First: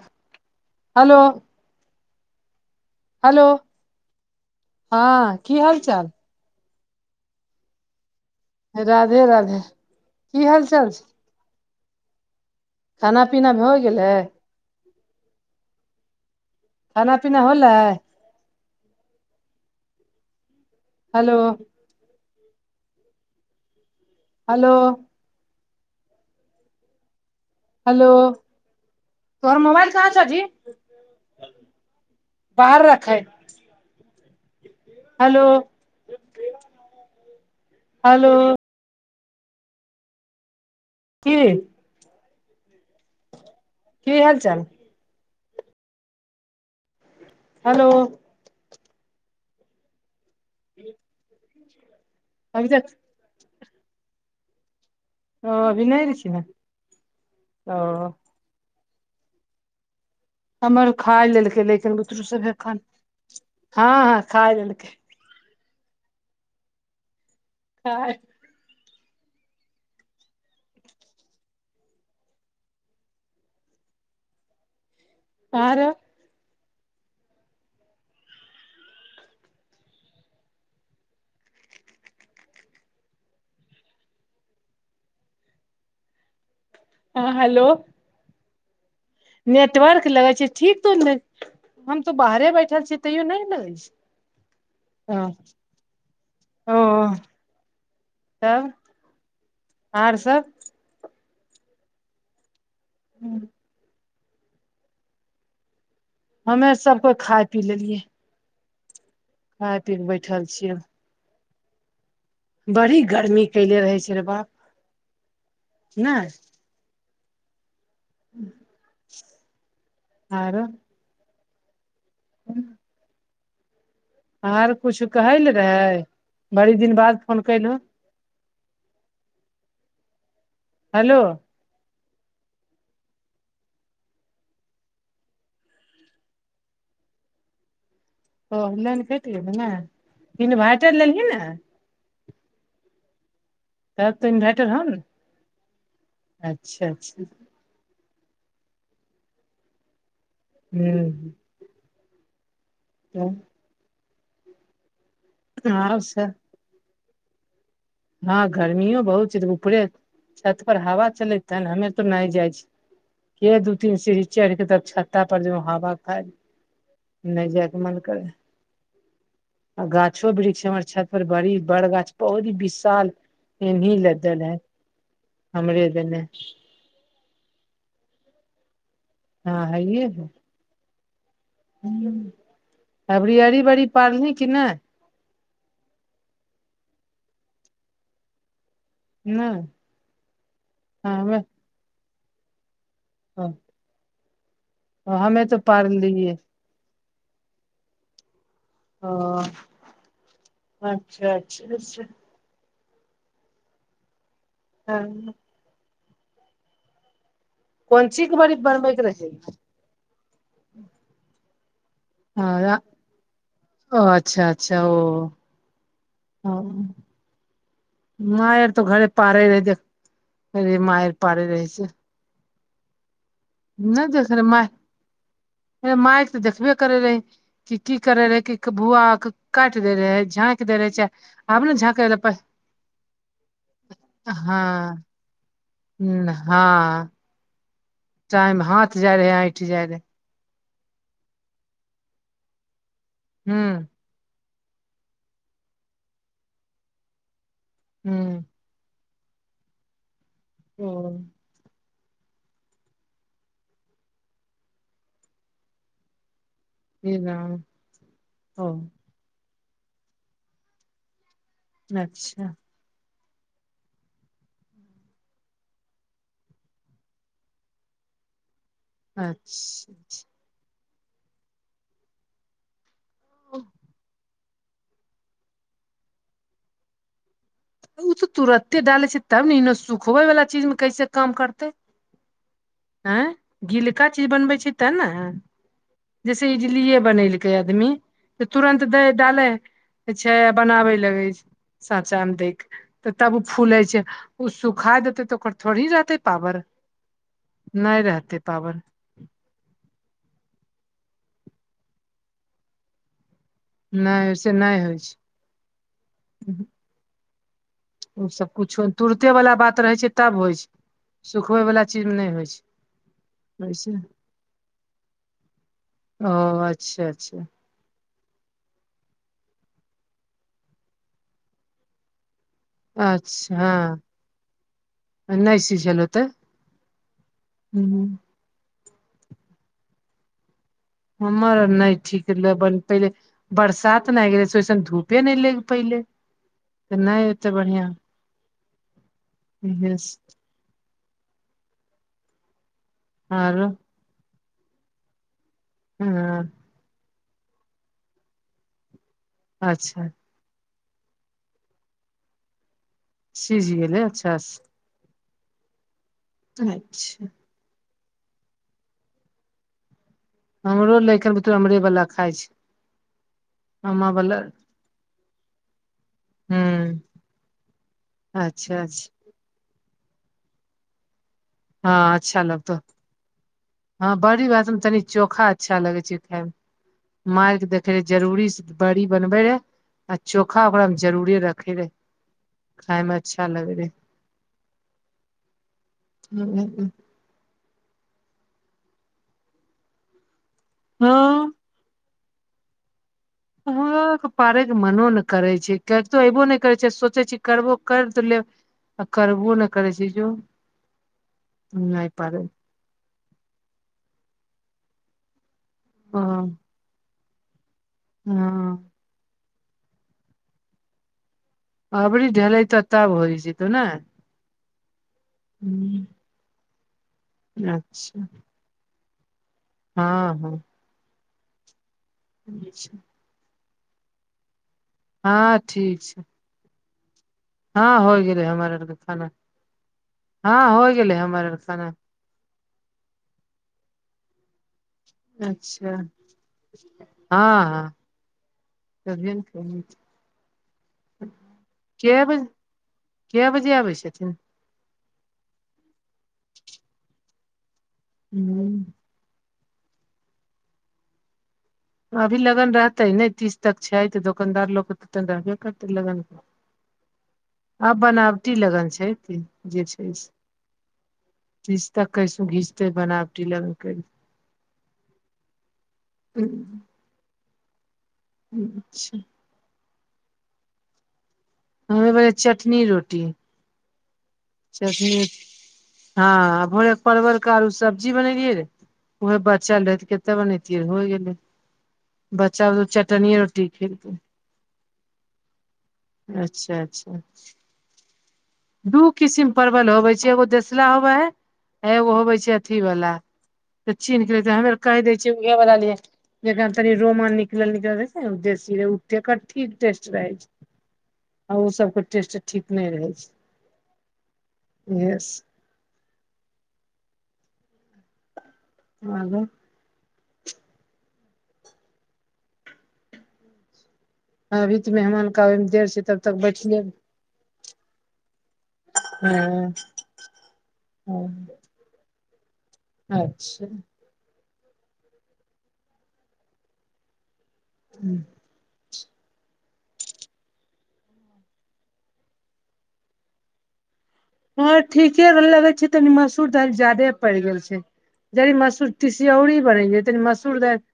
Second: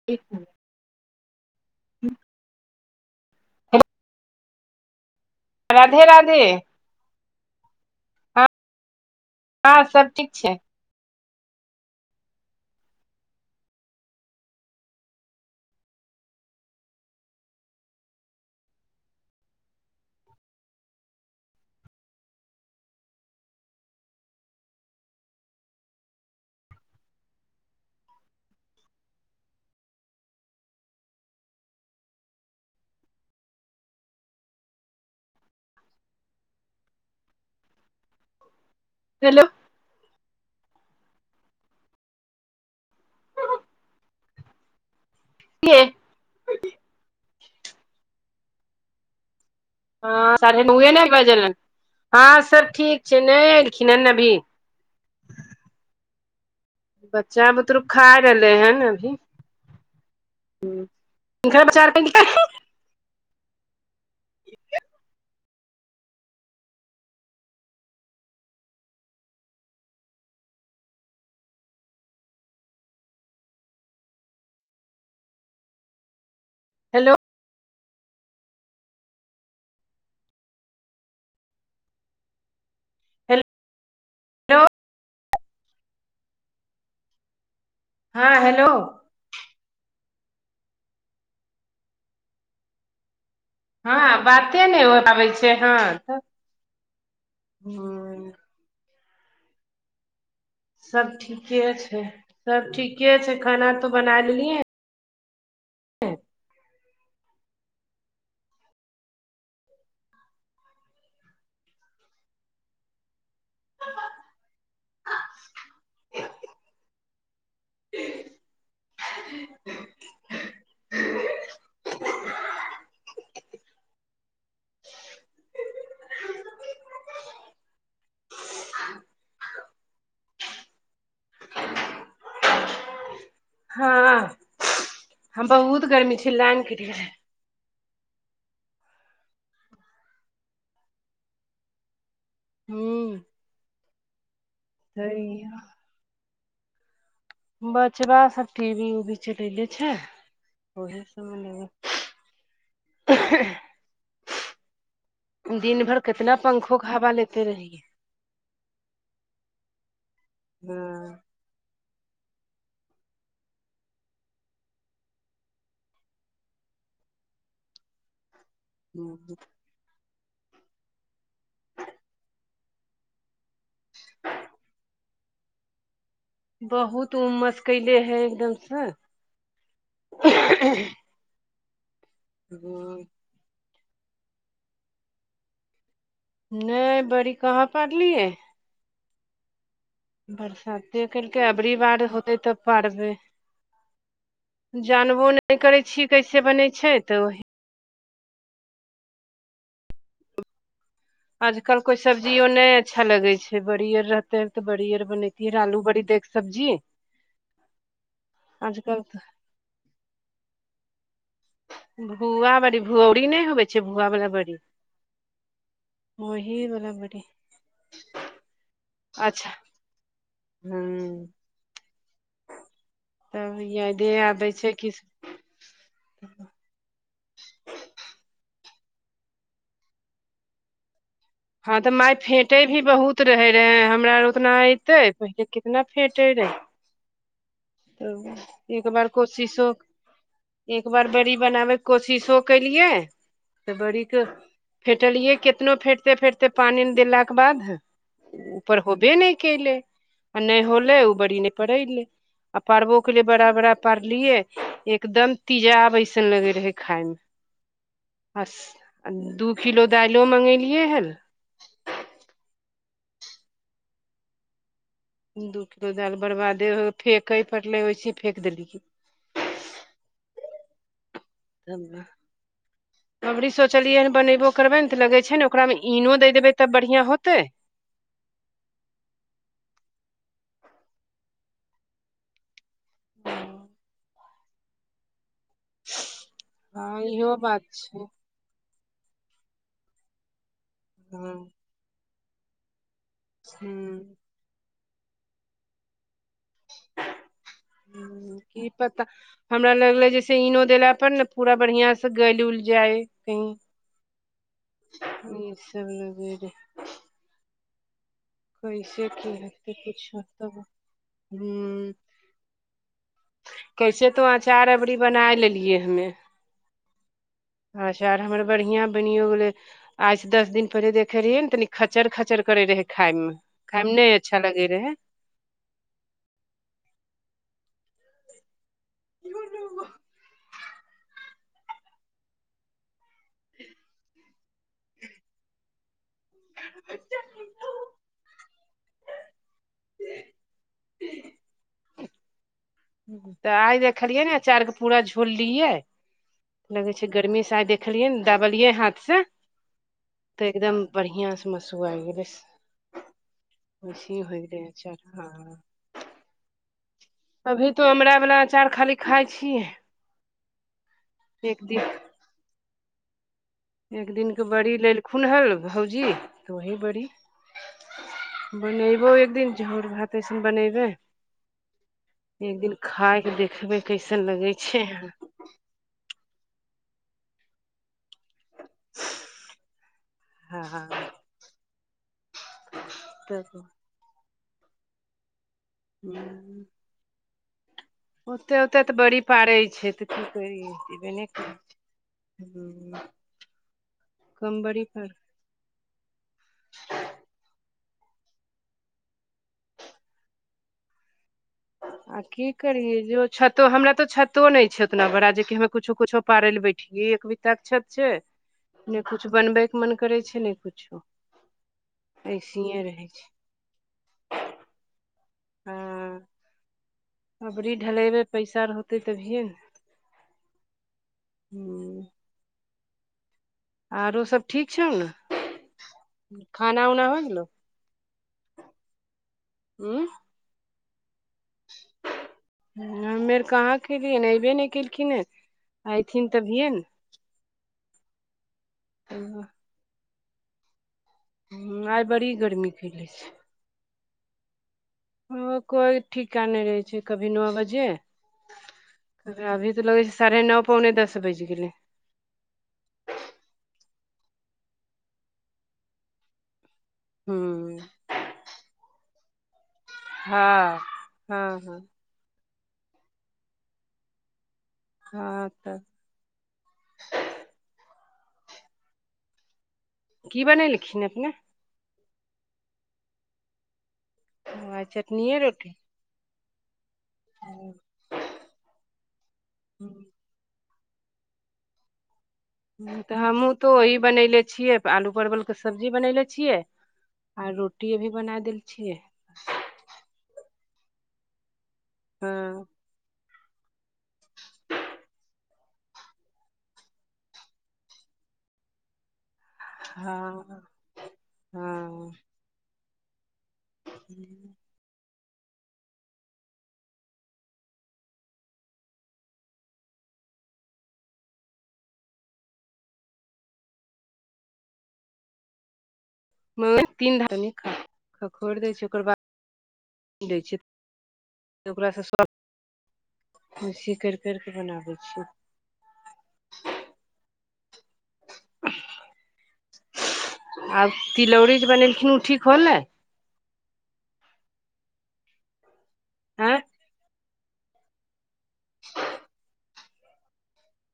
[unintelligible] Hello minute hello हाँ राधे राधे राधे राधे आर सब ठीक छै [unintelligible] खाना पीना भऽ गेलै खाना पीना होलै हेलो हेलो हेलो तोर मोबाइल कहा छ जी बाहर रखै हेलो हेलो हेलो की की हाल चाल किए हेलो हाँ साढ़े नौ ए ने बजलन हाँ अभी सब तक ठीक छै नय एलखिन हन अभी ओ अभी नहि एलखिन हँ बच्चा बुदरुक खा ओ रहलै हन अभी हमर खा लेलकै हिनकर लेकिन बच्चा बुतरु सब ऐखन हाँ खाय लेलकै हाँ कहा आ रहो हो हेलो हेल हेलो हाँ हेलो हाँ हेलो नेटवर्क लगे छै ठीक तो ने हम तो बाहरे बैठल छी तैयो नऽ लगे हाँ बाते नय होय पाबै छै ह ओ तब आर सब सब ठीके छै सब ठीके छै खाना तो बना लेलियै हमे सब कोए खाय पी लेलियै खाय पी कऽ बैठल छियै बड़ी गर्मी कैले रहै छै रे बाप नय आरो ह आर कुछ कहैल रहे बड़ी दिन बाद फोन केलहो हेलो हाँ हम बहुत गर्मी छै लाइन कटि गेलए ओ लेन कट गेले नै इनभेयटर लेलहिन हैं हूँ तब तऽ इन्भर्टर हउ न ह अच्छा अच्छा बचबा सब टी वी उवी चलले छै ओहे सब ले हूँ ऐह दिन आर भर केतना पंखोे हवा लेते रहिये हाँ गर्मियो बहुत छै उपरे छत पर हवा हँ चलेतै हमे और तऽ जाइ छियै केे दू तीन सीढ़ी चइढ़ के तब छत्ता पर जेबा हवा खाए ले नै जय केऽ मन करै ह [unintelligible] आ गाछो वृक्ष हमर छत पर बड़ी बड़ गाछ बहुत ही विशाल एहनी लदल है हमरे दने बहुत उमस कइले हय एकदम स हँ हइए हय हू तो [inaudible] अबरी अरी बरी पारली कि नइ नय बड़ी कहाँ पाड़लियै नय बरसाते करिके अबरी बार होते तब पाड़बे हह जानबो नय करै छीय पारलियै कैसे बनै छै तऽ ओही ओ हऽ अच्छा आजकल कोई सब्जियो नय अच्छा लगय छै बड़ी ओर रहते तऽ बड़ी ओर हँ बनेतीयेै आलू बड़ी देग सब्जी कोन ची क बरी बनबैत आजकल रही भुआ ह बड़ी भुऔरी नहि होबै छै ओ भुआ बला अच्छा बड़ी अच्छा ओ ओही बला बड़ी माय यर तऽ घर पार अच्छा रहै देख माये हँ पाड़े रहै तब नय यादे देख रहे आबै छै कि माय मायक तऽ देखबे करै रहे कि की करे रहै कि भूआके काइट देै रहै झाँकि देै रहै चा हँ तऽ माय फेँटै भी बहुत रहे रहए हमरा आर ओतना अयतै हँ पहिले कितना फेँटै रहै हँ टाइम तब एक हाथ बार जाय रहे ऐंठि कोशिशो जाय रहे एक बार बड़ी बनाबे के कोशिशो केलियै तऽ हूँ बड़ी फेटलियै कितनो फेटते फेटते पानि देलाके बाद हूँ ऊपर होबे नय कयलै आ नहि होलै ओ बड़ी नय पड़ैयलै आ पारबो केलिए बड़ा बड़ा पारलियइ एकदम तिजा वैसन लगे रहे ई खायमे राम बस ओ दू किलो दाइलो मंगेलियै हन अच्छा दू किलो दाइल बरबादे हो फेकय पड़लै वैसे फेक देलीयइ अच्छा अबरी सोचलियै हन बनेबो करबै ने तऽ लगे छै ने ओकरामे ईनो दे देबै तब बढ़ियां होतै ओ तऽ तुरते डालै छै तब ने ए सुखबै वला चीज में कैसे काम करतै आँ गीलका चीज बनबै छै ते ने जैसे हँ इटलिए इहो बनेलकै बात अखने छै तऽ तुरन्त दै डालै छै आ बनाबे लगे हँ छै साचा मे दे तऽ तब ओ फूलै छै हूँ ओ सुखा देतै तऽ ओकर थोड़ी रहतै पावड़ की पता हमरा लगले जैसे इनो देला पर न पूरा बढ़ियां से गलि उल जाय [unintelligible] नहि से नहि होइ छै [unintelligible] ओ सब कुछो कैसे की तुरते वाला हेतै बात रहै छै कुछो तब होइ छै सुखबयवला ह चीज नहि होइ छै वैसे कैसे तो अचार अबरी बनाय लेलियै हमे ओ अच्छा अच्छा आचार हमर बढ़िआँ बनिओ गेलै आज दस दिन पहिले देखे रहियै ने तनी खचर खचर करे रहे खाय मे अच्छा खाय मे नहि अच्छा लगे रहै नहि सीझल होतइ [unintelligible] हमर नहि ठीक ल पहिले बरसात ने आ गेले से ओसन धूपे नहि ले पहिले त नहि एते बढ़िया इस तऽ आरो आइ देखलियै ने अचार के पूरा छोड़लियै हं लगै छै गर्मी से आइ देखलियै ने दाबलियै हाथ से अच्छा तऽ एकदम बढ़िआं से मसु आइ गेलै सिझ गेलै वसी अच्छा होइ गेलै हँ [unintelligible] अभी तो अमरा बाला अचार खाली खाय छियै हमरो लैका [unintelligible] एक अमरे दिन वाला खाइ छै एक अम्मा वाला दिनके बड़ी लेलखुन हँ भौजी तऽ वही हूँ बड़ी अच्छा अच्छा बनेबो एक दिन झोर भात अऐसन बनेबै हँ अच्छा लगतौ खायके देखबै हँ कैसन बड़ी लगै भात मे छै तनि चोखा अच्छा लगे छै खायमे मार के देखे रहे जरूरी बड़ी बनबे रहे आ चोखा ओकरा हँ मे जरूरे रखे रहे खायमे अच्छा तऽ लगे हय हू ओते ओते तऽ बड़ी पारै छै तऽ की करियबे नहि करै हँ छै ह प पारेके मनो ने करै छै करतो अऐबो नहि करै छै सोचै छी करबो कर त लेब आ करबो ने करै छै जो नइपर करिये जो छतो हमरा तो छतो नहि छै उतना बड़ा जेकि ह कुछो ओ कुछो पारे ले बैठियए एकभी तक्षत छै हँ ने कुछु बनबैके मन करै छै ने कुछो अबरी ढेलाइ ऐसिये तऽ रहै तब होइ छै त ने हँ अबरी ढलेबै अच्छा पैसा रहते तभिए ने हँ हँ हूँ छा [inaudible] आरो सब ठीक छौ न हँ ठीक छै खाना उना हो ई गेलौ हँ होई गेलै हमर आरके खाना उँ हँ हो गेलै हमार आर खाना हमे आर कहाँ खेलियै हन एबै नै कयलै अच्छा हँहँ त ने [unintelligible] हूँ आइ कए बड़ी बजे गर्मी कैले छै कए बजे आबै छथिन ओ कोइ ठीकानै रहै छै कभी न बजे हू अभी तऽ लगै छै साढ़े नौ पौने दस बाजि गेलै अभी लगन रहतै नै तीस तक छै तऽ दोकनदार लोगके तऽ तन रहबे करतै लगन हूँ आ बनावटी लगन छै ती जे छै से हँ हँ हँ तीस तक कैसो घीचते बनावटी लग खाक हू [unintelligible] अच्छा कि बने लखिन अपने हमएबै चटनी रोटी ओ, आइ छ ठीक चटनिये रोटी हँ आ भ [unintelligible] परवल के आरु सब्जी बनेलियै रै उहे बचल रहे तऽ कते बनतियै त होय गेले ह तऽ हमहूँ तऽ ओही खेलकै बनयलै छियै आलू परवलके सब्जी बनयलै छियै अच्छा अच्छा आर रोटी अभी बना देल छियै दू किसिम परवल होबै छै एगो देसला होबा है एगो होबै छै हँ अथीवला तऽ चीन्ह क ले हमेर कहि दै छियै उहे वला लिए जक तनि रोमन निकलल निकल रहै ने उदेसी जेकर ठीक टेस्ट रहै छै हँ आ ओ सब के हँ टेस्ट ठीक नय रहै छै ह [unintelligible] एस आ [unintelligible] अभीत मेहमानके आबैमे देर छै तऽ म तीन धार्मिक खखोरि दै छै ओकर हँ बादै छै ओकरासँ अच्छा खुशी करि कर के बनाबै छीयै हूँ आब तिलौरी जे बनेलखिन ओ ठीक होलै हँ ठीके भ लगै छै तनी मसूर आँय दालि ज्यदे पड़ि गेल छै जदि मसूर तसियौरी बनै छतनी मसूर तऽ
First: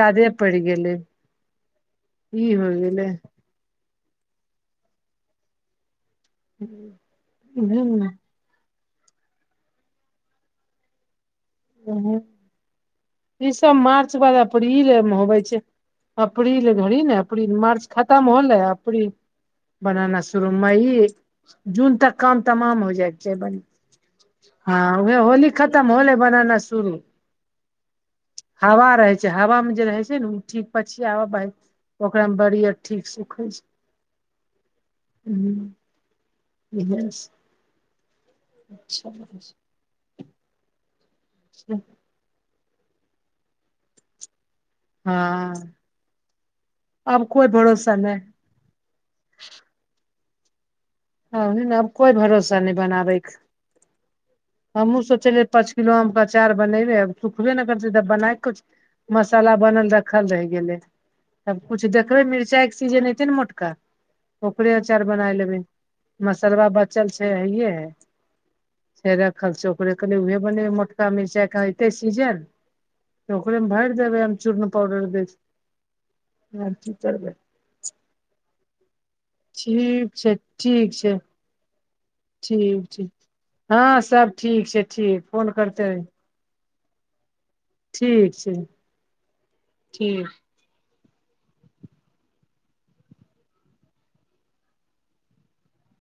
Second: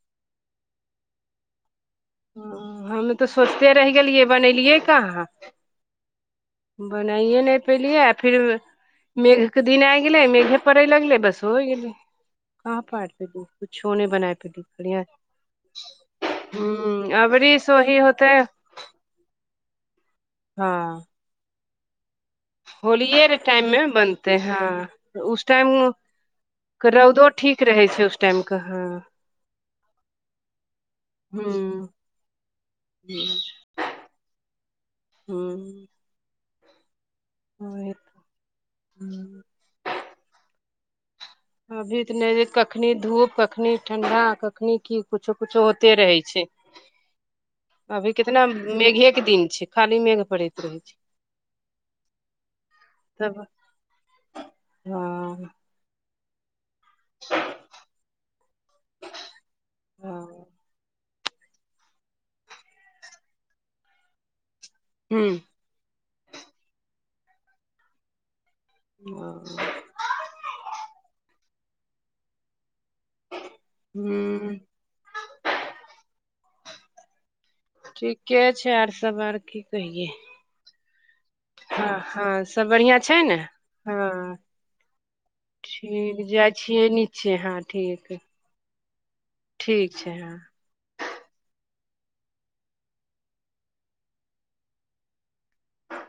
ज्यदे पड़ गेलै ई होइ ह गेलै हमे तऽ सोचते रहि गेलियै बनेलियै कहाँ बनाइए नहि पेलियै आ फिर मेघ के दिन आ गेलै मेघे पड़ै लगलै बस हो होइ गेली कहाँपड़ ई सब मार्च बाल अप्रील होवे छै अपरी ल घरी हूँ ने अपरील अबरी से मारच ओही खतम होतै होलै अपरील बना नसुर हँ मइ जून तक काम तमाम हो जाइ होलिये छै, रे टाइम मे बनतै हँ उह उस होली टाइम खतम होलै बनना के शुरू। रौदो ठीक रहै छै सभ हवा रहै छै, हवामे जे रहै छै ने ओ ठीक पछिव हूँ ओकरा मे बड़ीयर ठीक सुखै छै। हँ। ब आओर। अच्छा। छै अभी तऽ नहि कखनी धूप कखनी ठण्डा कखनी। कि कुछो कुछो हँ होते रहे छै, आब कोइ भरोसा अभी नहि कितना मेघेके दिन खाली मेघ पड़ैत रहत छै। ह, नेब कोई भरोसा नहि बनाबै के तब हमहु हँ सोचलियै पिलोम के अचार बनेबै आ सुखबे नहि करतै तब बनाइ खो। मसला बनल रखल रहि हूँ गेले सभ कुछु देखबै मिरचाई के सीजन एयते ने मोटका ओकरे अचार बनाय लेबै। मसरवा बचल छै, हे रखल छै ओकरे। उहे बने मोटका मिरचाई के एते सीजल तऽ ओकरे मे भरि देबे चू डर ह कि करबै ठीके छै, आर सभ आर की कहियै ठीक छै, ठीक छै। हँ, हँ सभ बढ़िआँ छै ने हँ सभ ठीक छै ठीक फोन करते छै नचे हँ ठीक, ठीक छै हँ